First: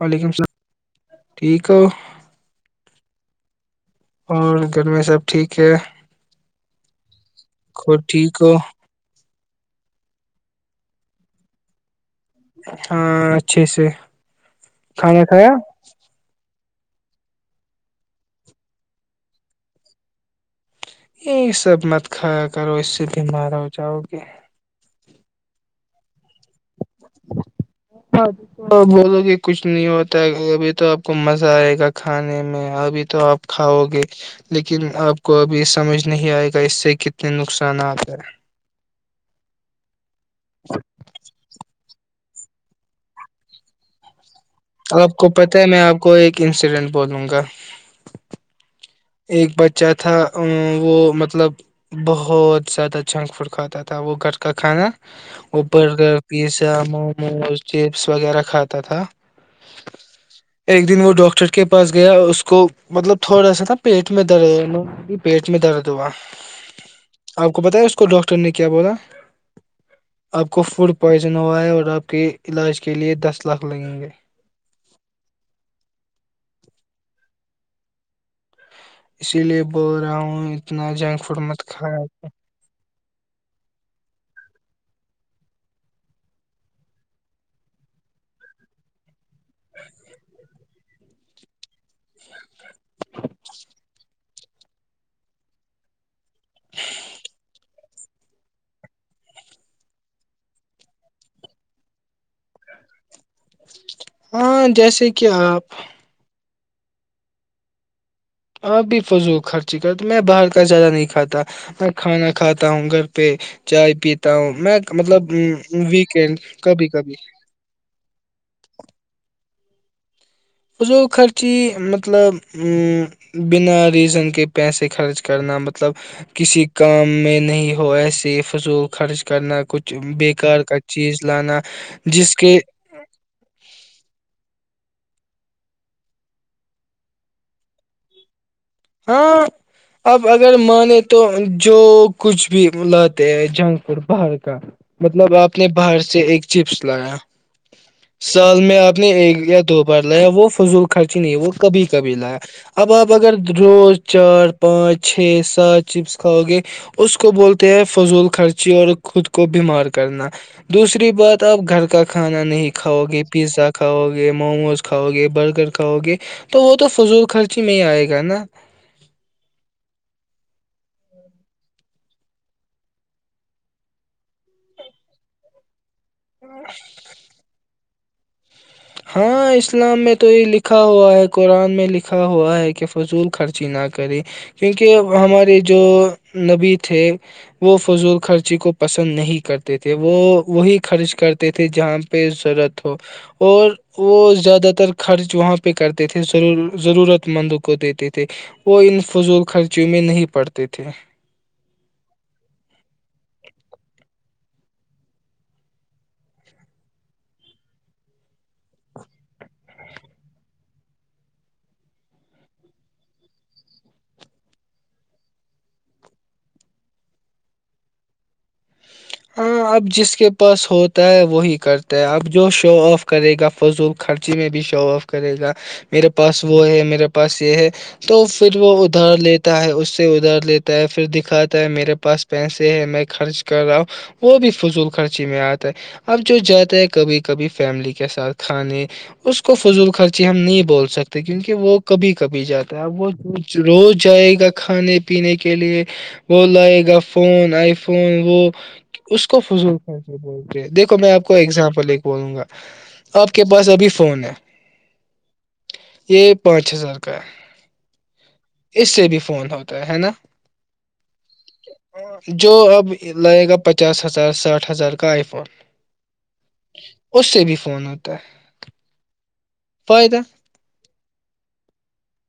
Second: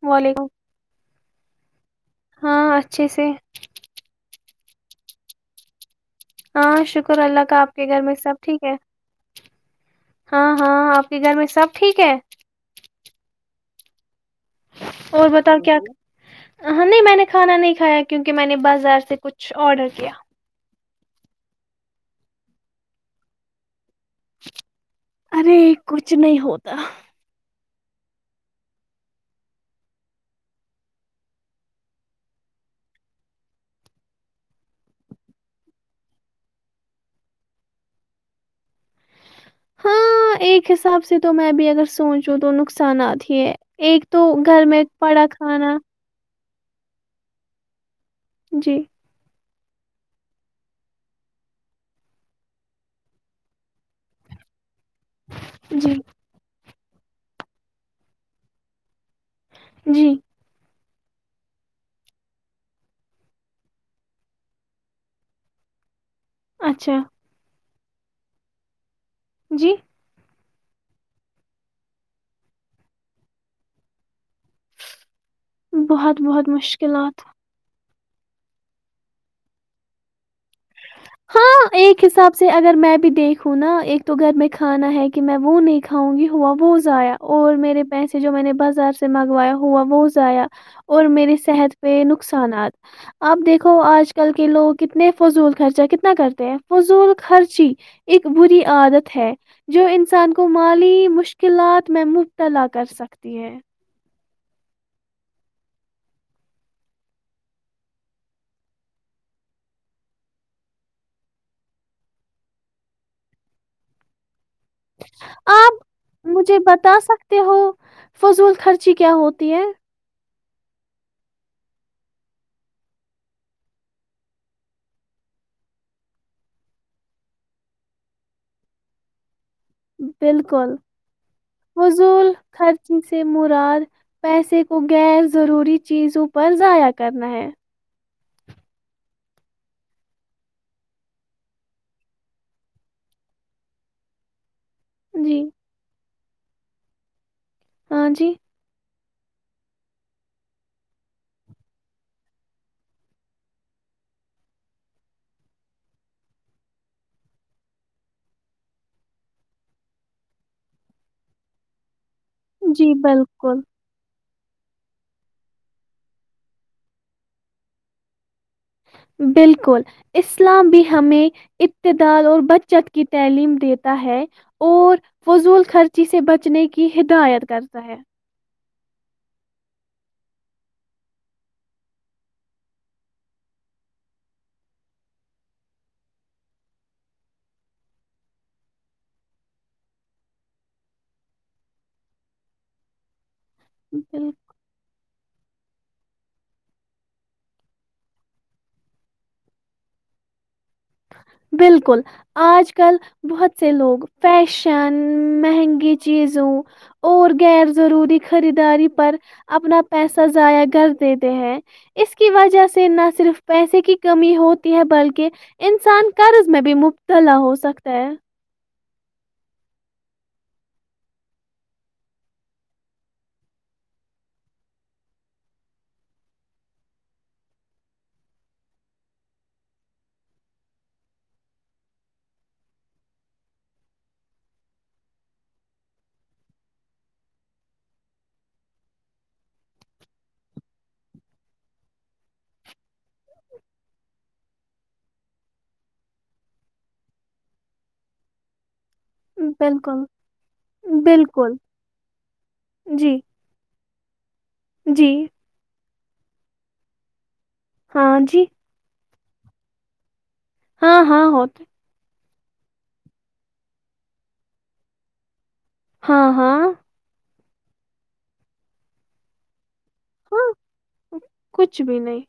وعلیکم اللام ٹھیک ہو چسے اور گھر میں سب ٹھیک ہے ہاں شک شکر اللہ کا آپ کے گھر خود میں سب ہو ٹھیک ہے ہاں ہاں آپ کے گھر میں سب ٹھیک ہے ہاں اچھا سے کھانا اور کھایا بتاؤ کیا ہاں نہیں میں نے کھانا نہیں کھایا کیونکہ میں نے بازار سے کچھ آڈر کیا یہ سب مت کھایا کرو اس سے بیمار ہو جاؤ اک ارے کچھ کچ نہیں ہوتا ہاں تو بولو گے کچھ نہیں ہوتا ہے ابھی تو آپ کو مزہ آئے گا کھانے میں ابھی تو آپ کھاؤ گے لیکن آپ کو ابھی سمجھ نہیں آئے گا اس سے کتنے نقصانات ہے ہاں ایک حساب سے تو میں بھی اگر سوچ جو تو نقصانات ہی ایک تو گھر میں آپ پڑا کو پتہ ہے کھانا میں آپ کو ایک انسیڈنٹ بولوں گا جی ایک بچہ تھا وہ مطلب بہت زیادہ جھنک فوڈ کھاتا تھا وہ گھر کا کھانا اوپر جی کا پیس موموز چپس وغیرہ کھاتا تھا جی ایک دن وہ ڈاکٹر کے پاس گیا اس کو مطلب تھوڑا سا تھاب پیٹ میں درد ہے پیٹ میں درد ہوا اچھا بتایا اس کو ڈاکٹر نے کیا بولا جی آپ کو فوڈ پوائزن ہوا ہے اور آپ کے علاج کے لیے دس لاکھ لگیں گے بہت بہت مشکلات اسی لیے بول رہا ہوں اتنا جنک فوڈ مت ہاں کھایا ایک حساب سے اگر میں بھی دیکھوں نا ایک تو گھر میں کھانا ہے کہ میں وہ نہیں کھاؤں گی ہوا وہ ضایا اور میرے پیسے جو میں نے بازار سے منگایا ہوا وہ ضایا اور میری صحت پہ نقصان انات آپ دیکھو آج کل کے لوگ کتنے فضول خرچہ کتنا کر تے فضول خرچی ایک بری عادت ہے جو انسان کو مالی مشکلات میں مبتلا کر سک رتی ہے ہاں جیسے کہ آپ آپ بھی فضول خرچی کر میں باہر کا زیادہ نہیں کھاتا میں کھانا کھاتا ہوں گھر پہ چائے پیتا ہوں میں مطلب آپ ویکینڈ مجھے کبھی بتا کبھی سکتے ہو فضول خرچی [unintelligible] فضول خرچی مطلب ا بنا ریزن کے پیسے خرچ کرنا مطلب کسی کام میں نہیں ہو ایسے فضول خرچ کرنا کچھ بیکار بالکل کا چیز لانا فضول جس کے خرچی سے مراد پیسے کو گغیر ضروری چیزوں پر ضائع کرنا ہے ہاں اب اگر مانے تو جو کچھ بھی لاتے ہیں جنک فڈ باہر کا مطلب جی، آپ نے باہر سے سے ایک چپس لایا ہاں جی، سال میں آ نے ایک یا دو بار لایا وہ فضول خرچی نہیں وہ کبھی کبھی لایا اب آپ اگر روز چار پانچ چھ سات چپس کھاؤ گے اس کو بولتے ہیں فضول خرچی اور خود کو بیمار کرنا دوسری بات آپ گھر کا کھانا نہیں جی کھاؤ گے بالکل، پیزا کھاؤ گے گ موموز کھاؤ گے برگر کھاؤ گے تو وہ تو فضول خرچی میں ہی آئے گا نا بالکل اسلام بھی ہمیں ابتدال اور بچت کی تعلیم دیتا ہے اور فضول خرچ جسے بچنے کی ہدایت کرتا ہے ہاں اسلام میں تو یہ لکھا ہوا ہے قرآن میں لکھا ہوا ہے کہ فضول خرچی نہ کرے کیونکہ ہمارے جو نبی تھے وہ فضول خرچی کو پسند نہیں کرتے تھے وہ وہی خرچ کرتے تھے جہاں پہ ضرورت ہو اور وہ بالکل۔ زیادہ تر خرچ وہاںہ پہ کرتے تھے ضرورت مند کو دیتے تھے وہ ان فضول خرچی میں نہیں پڑتے تھے بالکل آج کل بہت سے لوگ فیشن مہنگی چیزوں اور غیر ضروری خریداری پر اپنا پیسہ ضائع کر دیتے ہیں اس کی وجہ سے نہ صرف پیسے کی کمی ہوتی ہے بلکہ انسان قرض میں بھی مبتلا ہو سکتا ہے ہاں اپ جس کے پاس ہوتا ہے وہی کرتا ہے اب جو شو اف کرے گا فضول خرچی میں بھی شو اف کرے گا میرے پاس وہ ہے میرے پاس یہ ہے تو پھر وہ ادھار لیتا ہے اس سے ادھار لیتا ہے پھر دکھاتا ہے میرے پاس پیسے ہے میں خرچ کر رہا ہوں وہ بھی فضول خرچی میں آتا ہے اب جو جاتا ہے کبھی کبھی فیملی کے ساتھ کھانے اس کو فضول خرچی ہم نہیں بول سکتے کیونکہ وہ کبھی کبھی جاتا ہے اب وہ روز جائے گا کھانے پینے کے لیے وہ لائے گا فون آئی فون وہ اس کو فضول بالکل ب دیکھو میں آپ کو بالکل ایگزامپل ایک بولوں گا جی آپ کے پاس ابھی [inaudible] جی یہ پانچ ہزار کا ہاں جی ہے اس سے بھی فون ہوتا ہے ہے نا ہاں ہاں ہوتے جو اب لگے گا پچ پچاس ہزار ساٹھ ہزار کا آئی فون ہاں ہاں اس سے بھی فون ہوتا فائدہ ہاں کچھ بھی نہیں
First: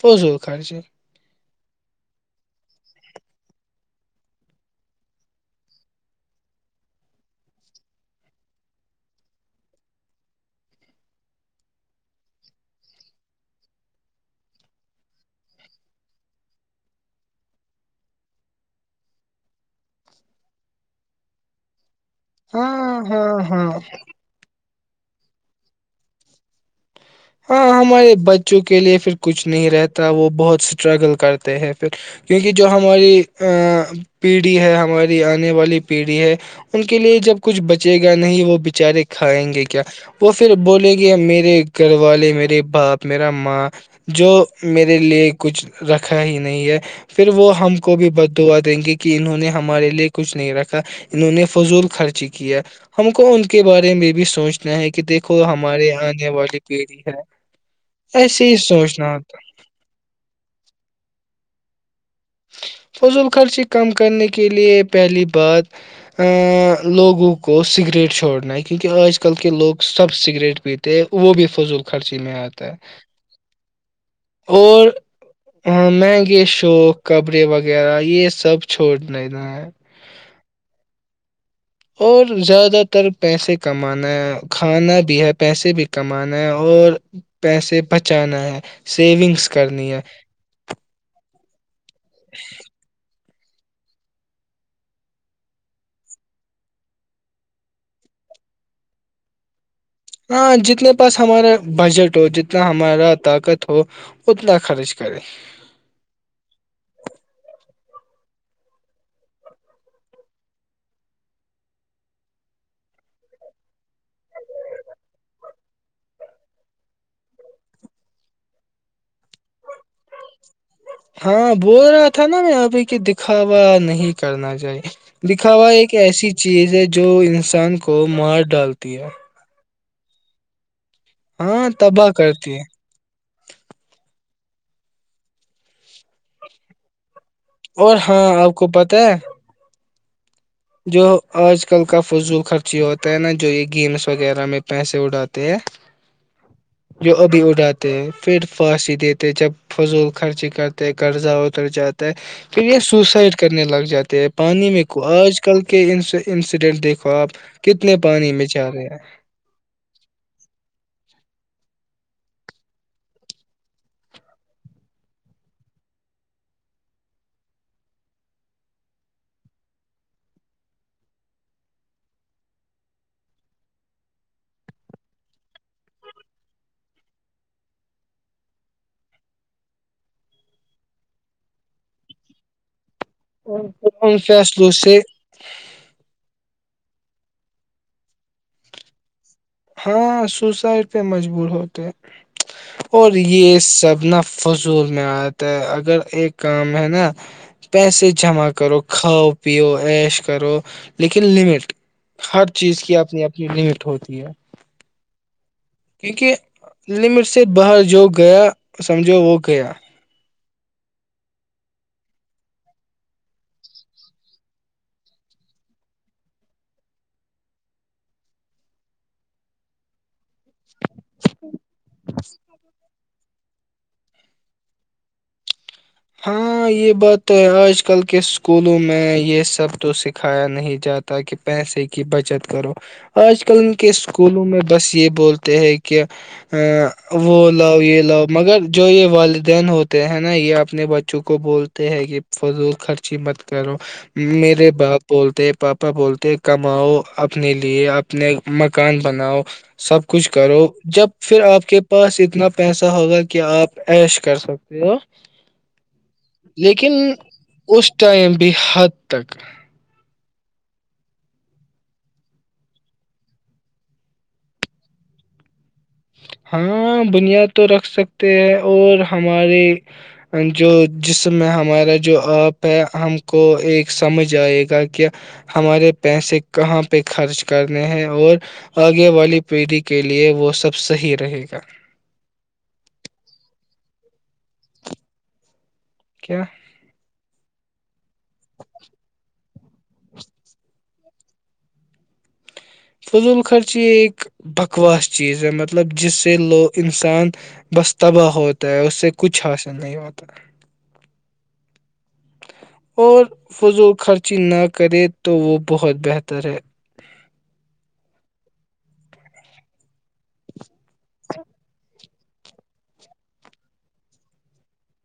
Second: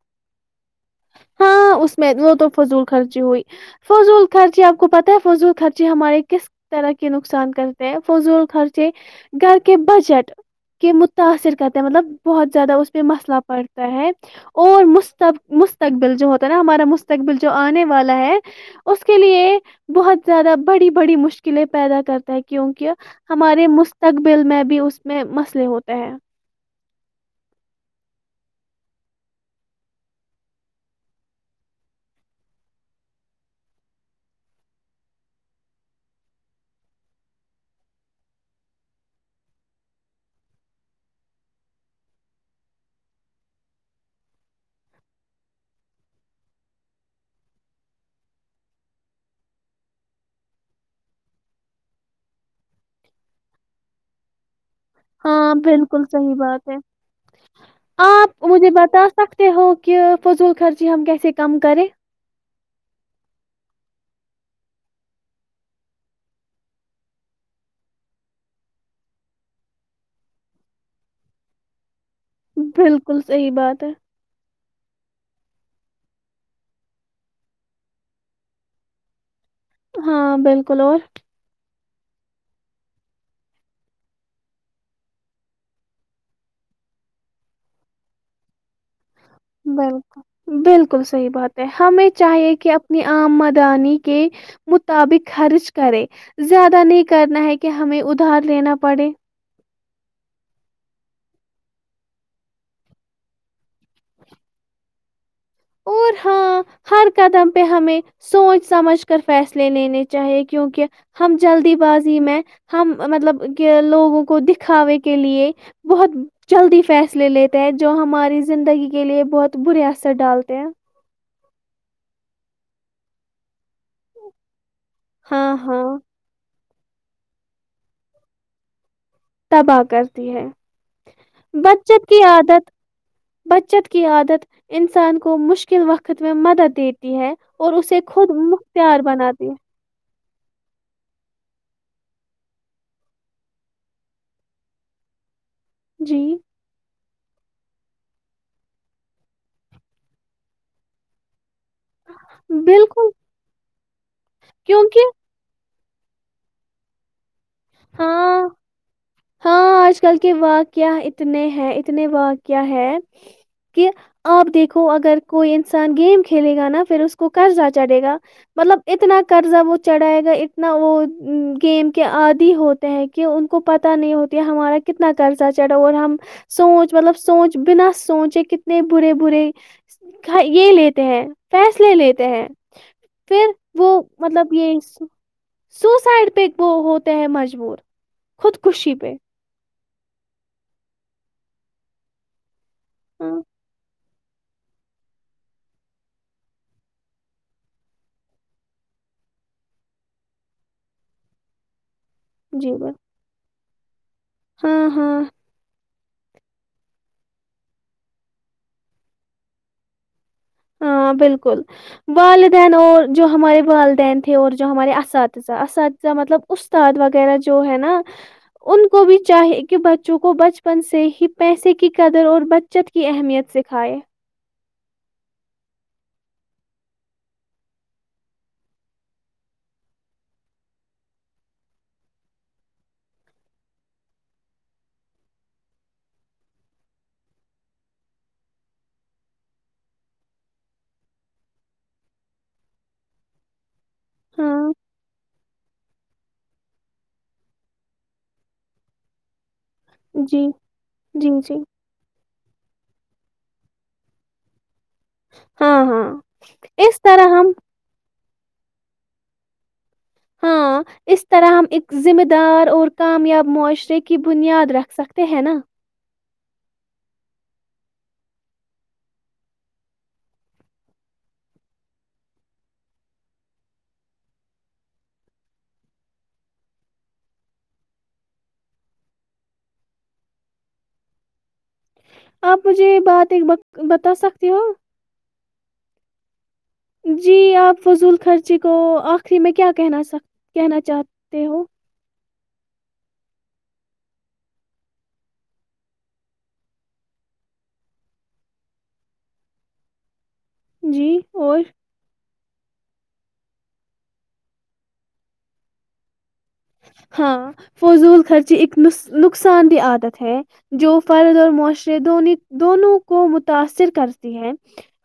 س سو خر سے ہاں اس میں وہ تو فضول خرچی ہوئی فضول خرچے آپ کو پتہ ہے فضول خرچے ہمارے کس طرح کے نقصان کرتے ہیں فضول خرچے گھر کے بجٹ کے متاثر کرتے ہیں مطلب بہت زیادہ اس پہ مسئلہ پڑتا ہے اور مستب مستقبل جو ہوتا ہے نا ہمارا مستقبل جو آنے والا ہے اس کے لیے بہت زیادہ بڑی بڑی مشکلیں پیدا کرتا ہے کیونکہ ہاں ہاں ہمارے ہاں مستقبل میں بھی اس میں مسئلے ہوتے ہیں ہاں ہمارے بچوں کے لیے پھر کچھ نہیں رہتا وہ بہت اسٹرگل کرتے ہیں پھر کیونکہ جو ہماری پیڑھی ہے ہماری آنے والی پیڑھی ہے ان کے لیے جب کچھ بچے گا نہیں وہ بچارے کھائیں گے کیا وہ پھر بولے گی میرے گھر والے میرے باپ میرا ماں جو میرے لیے کچھ رکھا ہی نہیں ہے پھر وہ ہم کو بھی بد دعا دیں گے کہ انہوں نے ہمارے لیے کچھ نہیں رکھا انہوں نے فضول خرچی کیا ہم کو ان کے بارے میں بھی سوچ نا ہے کہ دیکھو ہاں ہمارے بالکل آنے صحیح والے بات آپ مجھے بتا سوچنا ہوتا سکتے ہو کہ فضول خرچی ہم کیسے کم کریں فضول خرچی کم کرنے کے لیے پہلی بات ا لوگوں کو سگریٹ چھوڑنا ہے کیونکہ آج کل کے لوگ سب سگریٹ پیتے وہ بھی فضول خرچی میں آتا ہے بالکل صحیح بات ہے اور ہاں م گ شوق کپرے وغیرہ یہ سب چھوڑ دا ہاں کلور [unintelligible] اور زیادہ تر پیسے کمانا ہے کھانا بھی ہے پیسے بھی کمانا ہے اور پیسے بچانا ہے سیونگس کرنی ہے بالکل بالکل صحیح بات ہے ہمیں چاہیے کہ اپنی آمد انی کے مطابق خرچ کرے زیادہ نہیں کرنا ہے کہ ہمیں ادھار لینا پڑے ہاں جتنے پاس ہمارا بجٹ ہو جتنا ہمارا طاقت ہو اتنا خرچ کرے اور ہاں ہر قدم پہ ہمیں سوچ سمجھ کر فیصلے لینے چاہیے کیونکہ ہم جلدی بازی میں ہم مطلب کہ لوگوں کو دکھاوے کے لیے بہت جلدی فیصلے لیتے ہیں جو ہماری زندگی کے لیے بہت برے اثر ڈالتے تے [inaudible] ہاں بول رہا تھا نا میں ابھی کی دکھاوا نہیں کرنا چاہیے لکھا ہاں ہوا ہاں ایک ایسی چیز ہے [unintelligible] جو انسان کو مار ڈالتی ہے آ کرتی ہے [unintelligible] ہاں بچت تباہ کی کرتی ہے عادت بچت کی عادت انسان کو مشکل وقت میں مدد دیتی ہے اور اسے ہاں خود آپ کو پتہ مختار ہے بنا دیا جو آج کل کا فضول خرچی ہوتا ہے نا جو یہ گیمس وغیرہ میں پیسے اڑاتے ت ہے جی [unintelligible] جو ابھی اڑاتے ہیں پھر پھانسی دیتے جب فضول خرچی کرتے قرضہ ہو جاتا ہے پھر یہ بالکل سوسائڈ کرنے لگ جاتے ہیں پانی میں کو کیونکہ آج کے کے انسیڈنٹ دیکھو آپ کتنے پانی ہاں میں چا رہے ہیں ہاں آج کل کے واقع اتنے ہیں اتنے واقع ہے کہ آپ دیکھو اگر کوئی انسان گیم کھیلے گا نا پھر اس کو قرضہ چڑھے گا مطلب اتنا قرضہ وہ چڑھائے گا اتنا وہ گیم کے عادی ہوتے ہیں کہ ان کو پت نہیں ہوتا ہمارا کتنا قرضہ چڑھا اور ہم سوچ مطلب سوچ بنا سوچ کتنے برے برے یہ لیتے ہیں فیصلے لیتے ہیں پھر اور وہ پھر ان مطلب فیصلوں یہ سے سوسائڈ پہ وہ ہوتا مجبور خود کوشی پ ہاں سوسائڈ پہ مجبور ہوتے اور ہاں یہ سبنا [unintelligible] فضول میں آتا ہے اگر ایک کام ہے نا پیسے جمع کرو کھاؤ پیو ایش کرو لیکن لمٹ ہر جی چیز بس کی اپنی اپنی لمٹ ہوتی ہے ہاں ہاں کیونکہ لمٹ سے باہر جو گیا سمجھو وہ گیا ہاں بالکل والدین اور جو ہمارے والدین تھے اور جو ہمارے اساتذہ اساتذہ مطلب استاد وغیرہ جو ہے نا ان کو بھی چاہی کہ بچوں کو بچ سے ہی پیسے کی قدر اور بچت کی اہمیت سکھائے ہاں یہ بات تو ہے آج کل کے اسکولوں میں یہ سب تو سکھایا نہیں جاتا کہ پیسے کی بچت کرو آج کل کے اسکولوں میں بس یہ بولتے ہیں کہ وہ لاو یہ لو مگر جو یہ والدین ہوتے ہیں نا یہ اپنے بچوں کو بولتے ہیں کہ فضول خرچی مت کرو [unintelligible] میرے ہاں باپ بولتے [unintelligible] پاپا بولتے ہیں کماؤ اپنے لیے اپنے مکان بناؤ [unintelligible] سب کچھ جی کرو جب جی پھر جی آپ کے پاس اتنا پیسہ ہوگا کہ آپ ایش کر سکتے [unintelligible] ا [unintelligible] ہاں ہاں لیکن اس طرح ہم اس ٹائم بھی ہر [unintelligible] پ تک [unintelligible] ہاں اس طرح ہم ایک ذمہ دار اور کامیاب معاشرے کی بنیاد رکھ سکتے ہیں نا ہاں بنیاد تو رکھ سکتے ہیں اور ہمارے جو جسم میں ہمارا جو آپ ہے ہم کو ایک سمجھ آئے گا کہ ہمارے پیسے کہاں پہ خرچ کرنے ہیں اور آگے والی پیڑھی کے لیے وہ سب صحیح رہے گا [unintelligible] آپ مجھے یہ بات ایک ب بتا سکتی ہو کیا جی آپ [unintelligible] فضول [unintelligible] خرچی کو ا [unintelligible] پ میں کیا کہنا س کہنا چاہتے ہوں [unintelligible] [unintelligible] جی اور [unintelligible] اور فضول خرچی نہ کرے تو وہ بہت بہتر ہے ہاں [unintelligible] فضول خرچی اک ن نقصان دہ عادت ہے جو [unintelligible] فرد اور معاشرے د دونوں کو متاثر کرتی ہیں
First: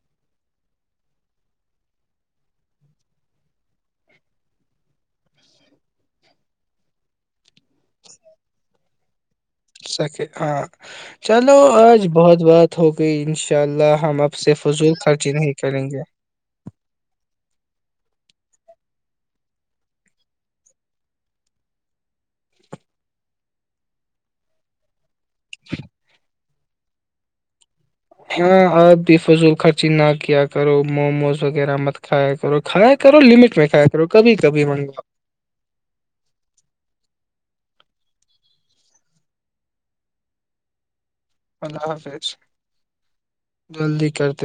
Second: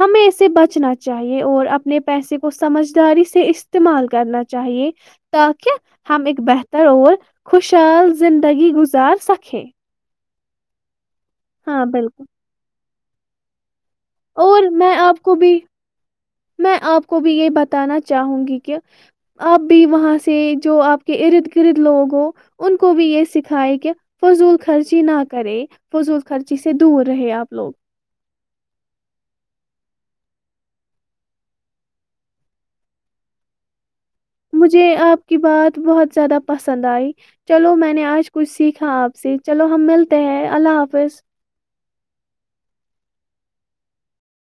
ہمیں اسے بچنا چاہیے اور اپنے پیسے کو سمجداری سے استعمال کرنا چاہیے تاکہ [unintelligible] ہم اک بہتر اور خوشحال زندگی گزار سکیں [unintelligible] س کہے ہ [unintelligible] چلو ہاں آج بالکل بہت بات ہوگی [unintelligible] پ انشاء اللہ [unintelligible] اور فضول میں آپ خرچی کو نہیں بھی کریں گے میں آپ کو بھی یہ بتا بتانا چاہوں گی کہ آپ بھی وہاں سے جو آپ کے ارد گرد لوگ ہو ان کو بھی یہ سکھائے کہ فضول خرچی نہ [unintelligible] کرے فضول خرچی سے [unintelligible] سے دور رہے آپ لوگ [unintelligible] ہاں آپ بھی فضول خرچی نہ کیا کرو موموز وغیرہ مت کھایا کرو کھایا کرو لمٹ میں کھایا کرو کبھی کبھی مجھے منگواؤ آپ کی بات بہت زیادہ پسند آئی چلو میں نے آج کچھ سیکھا آپ سے چلو ہم ملتے ہیں اللہ حافظ [unintelligible] اللہ حافظ جلدی کرتے [unintelligible]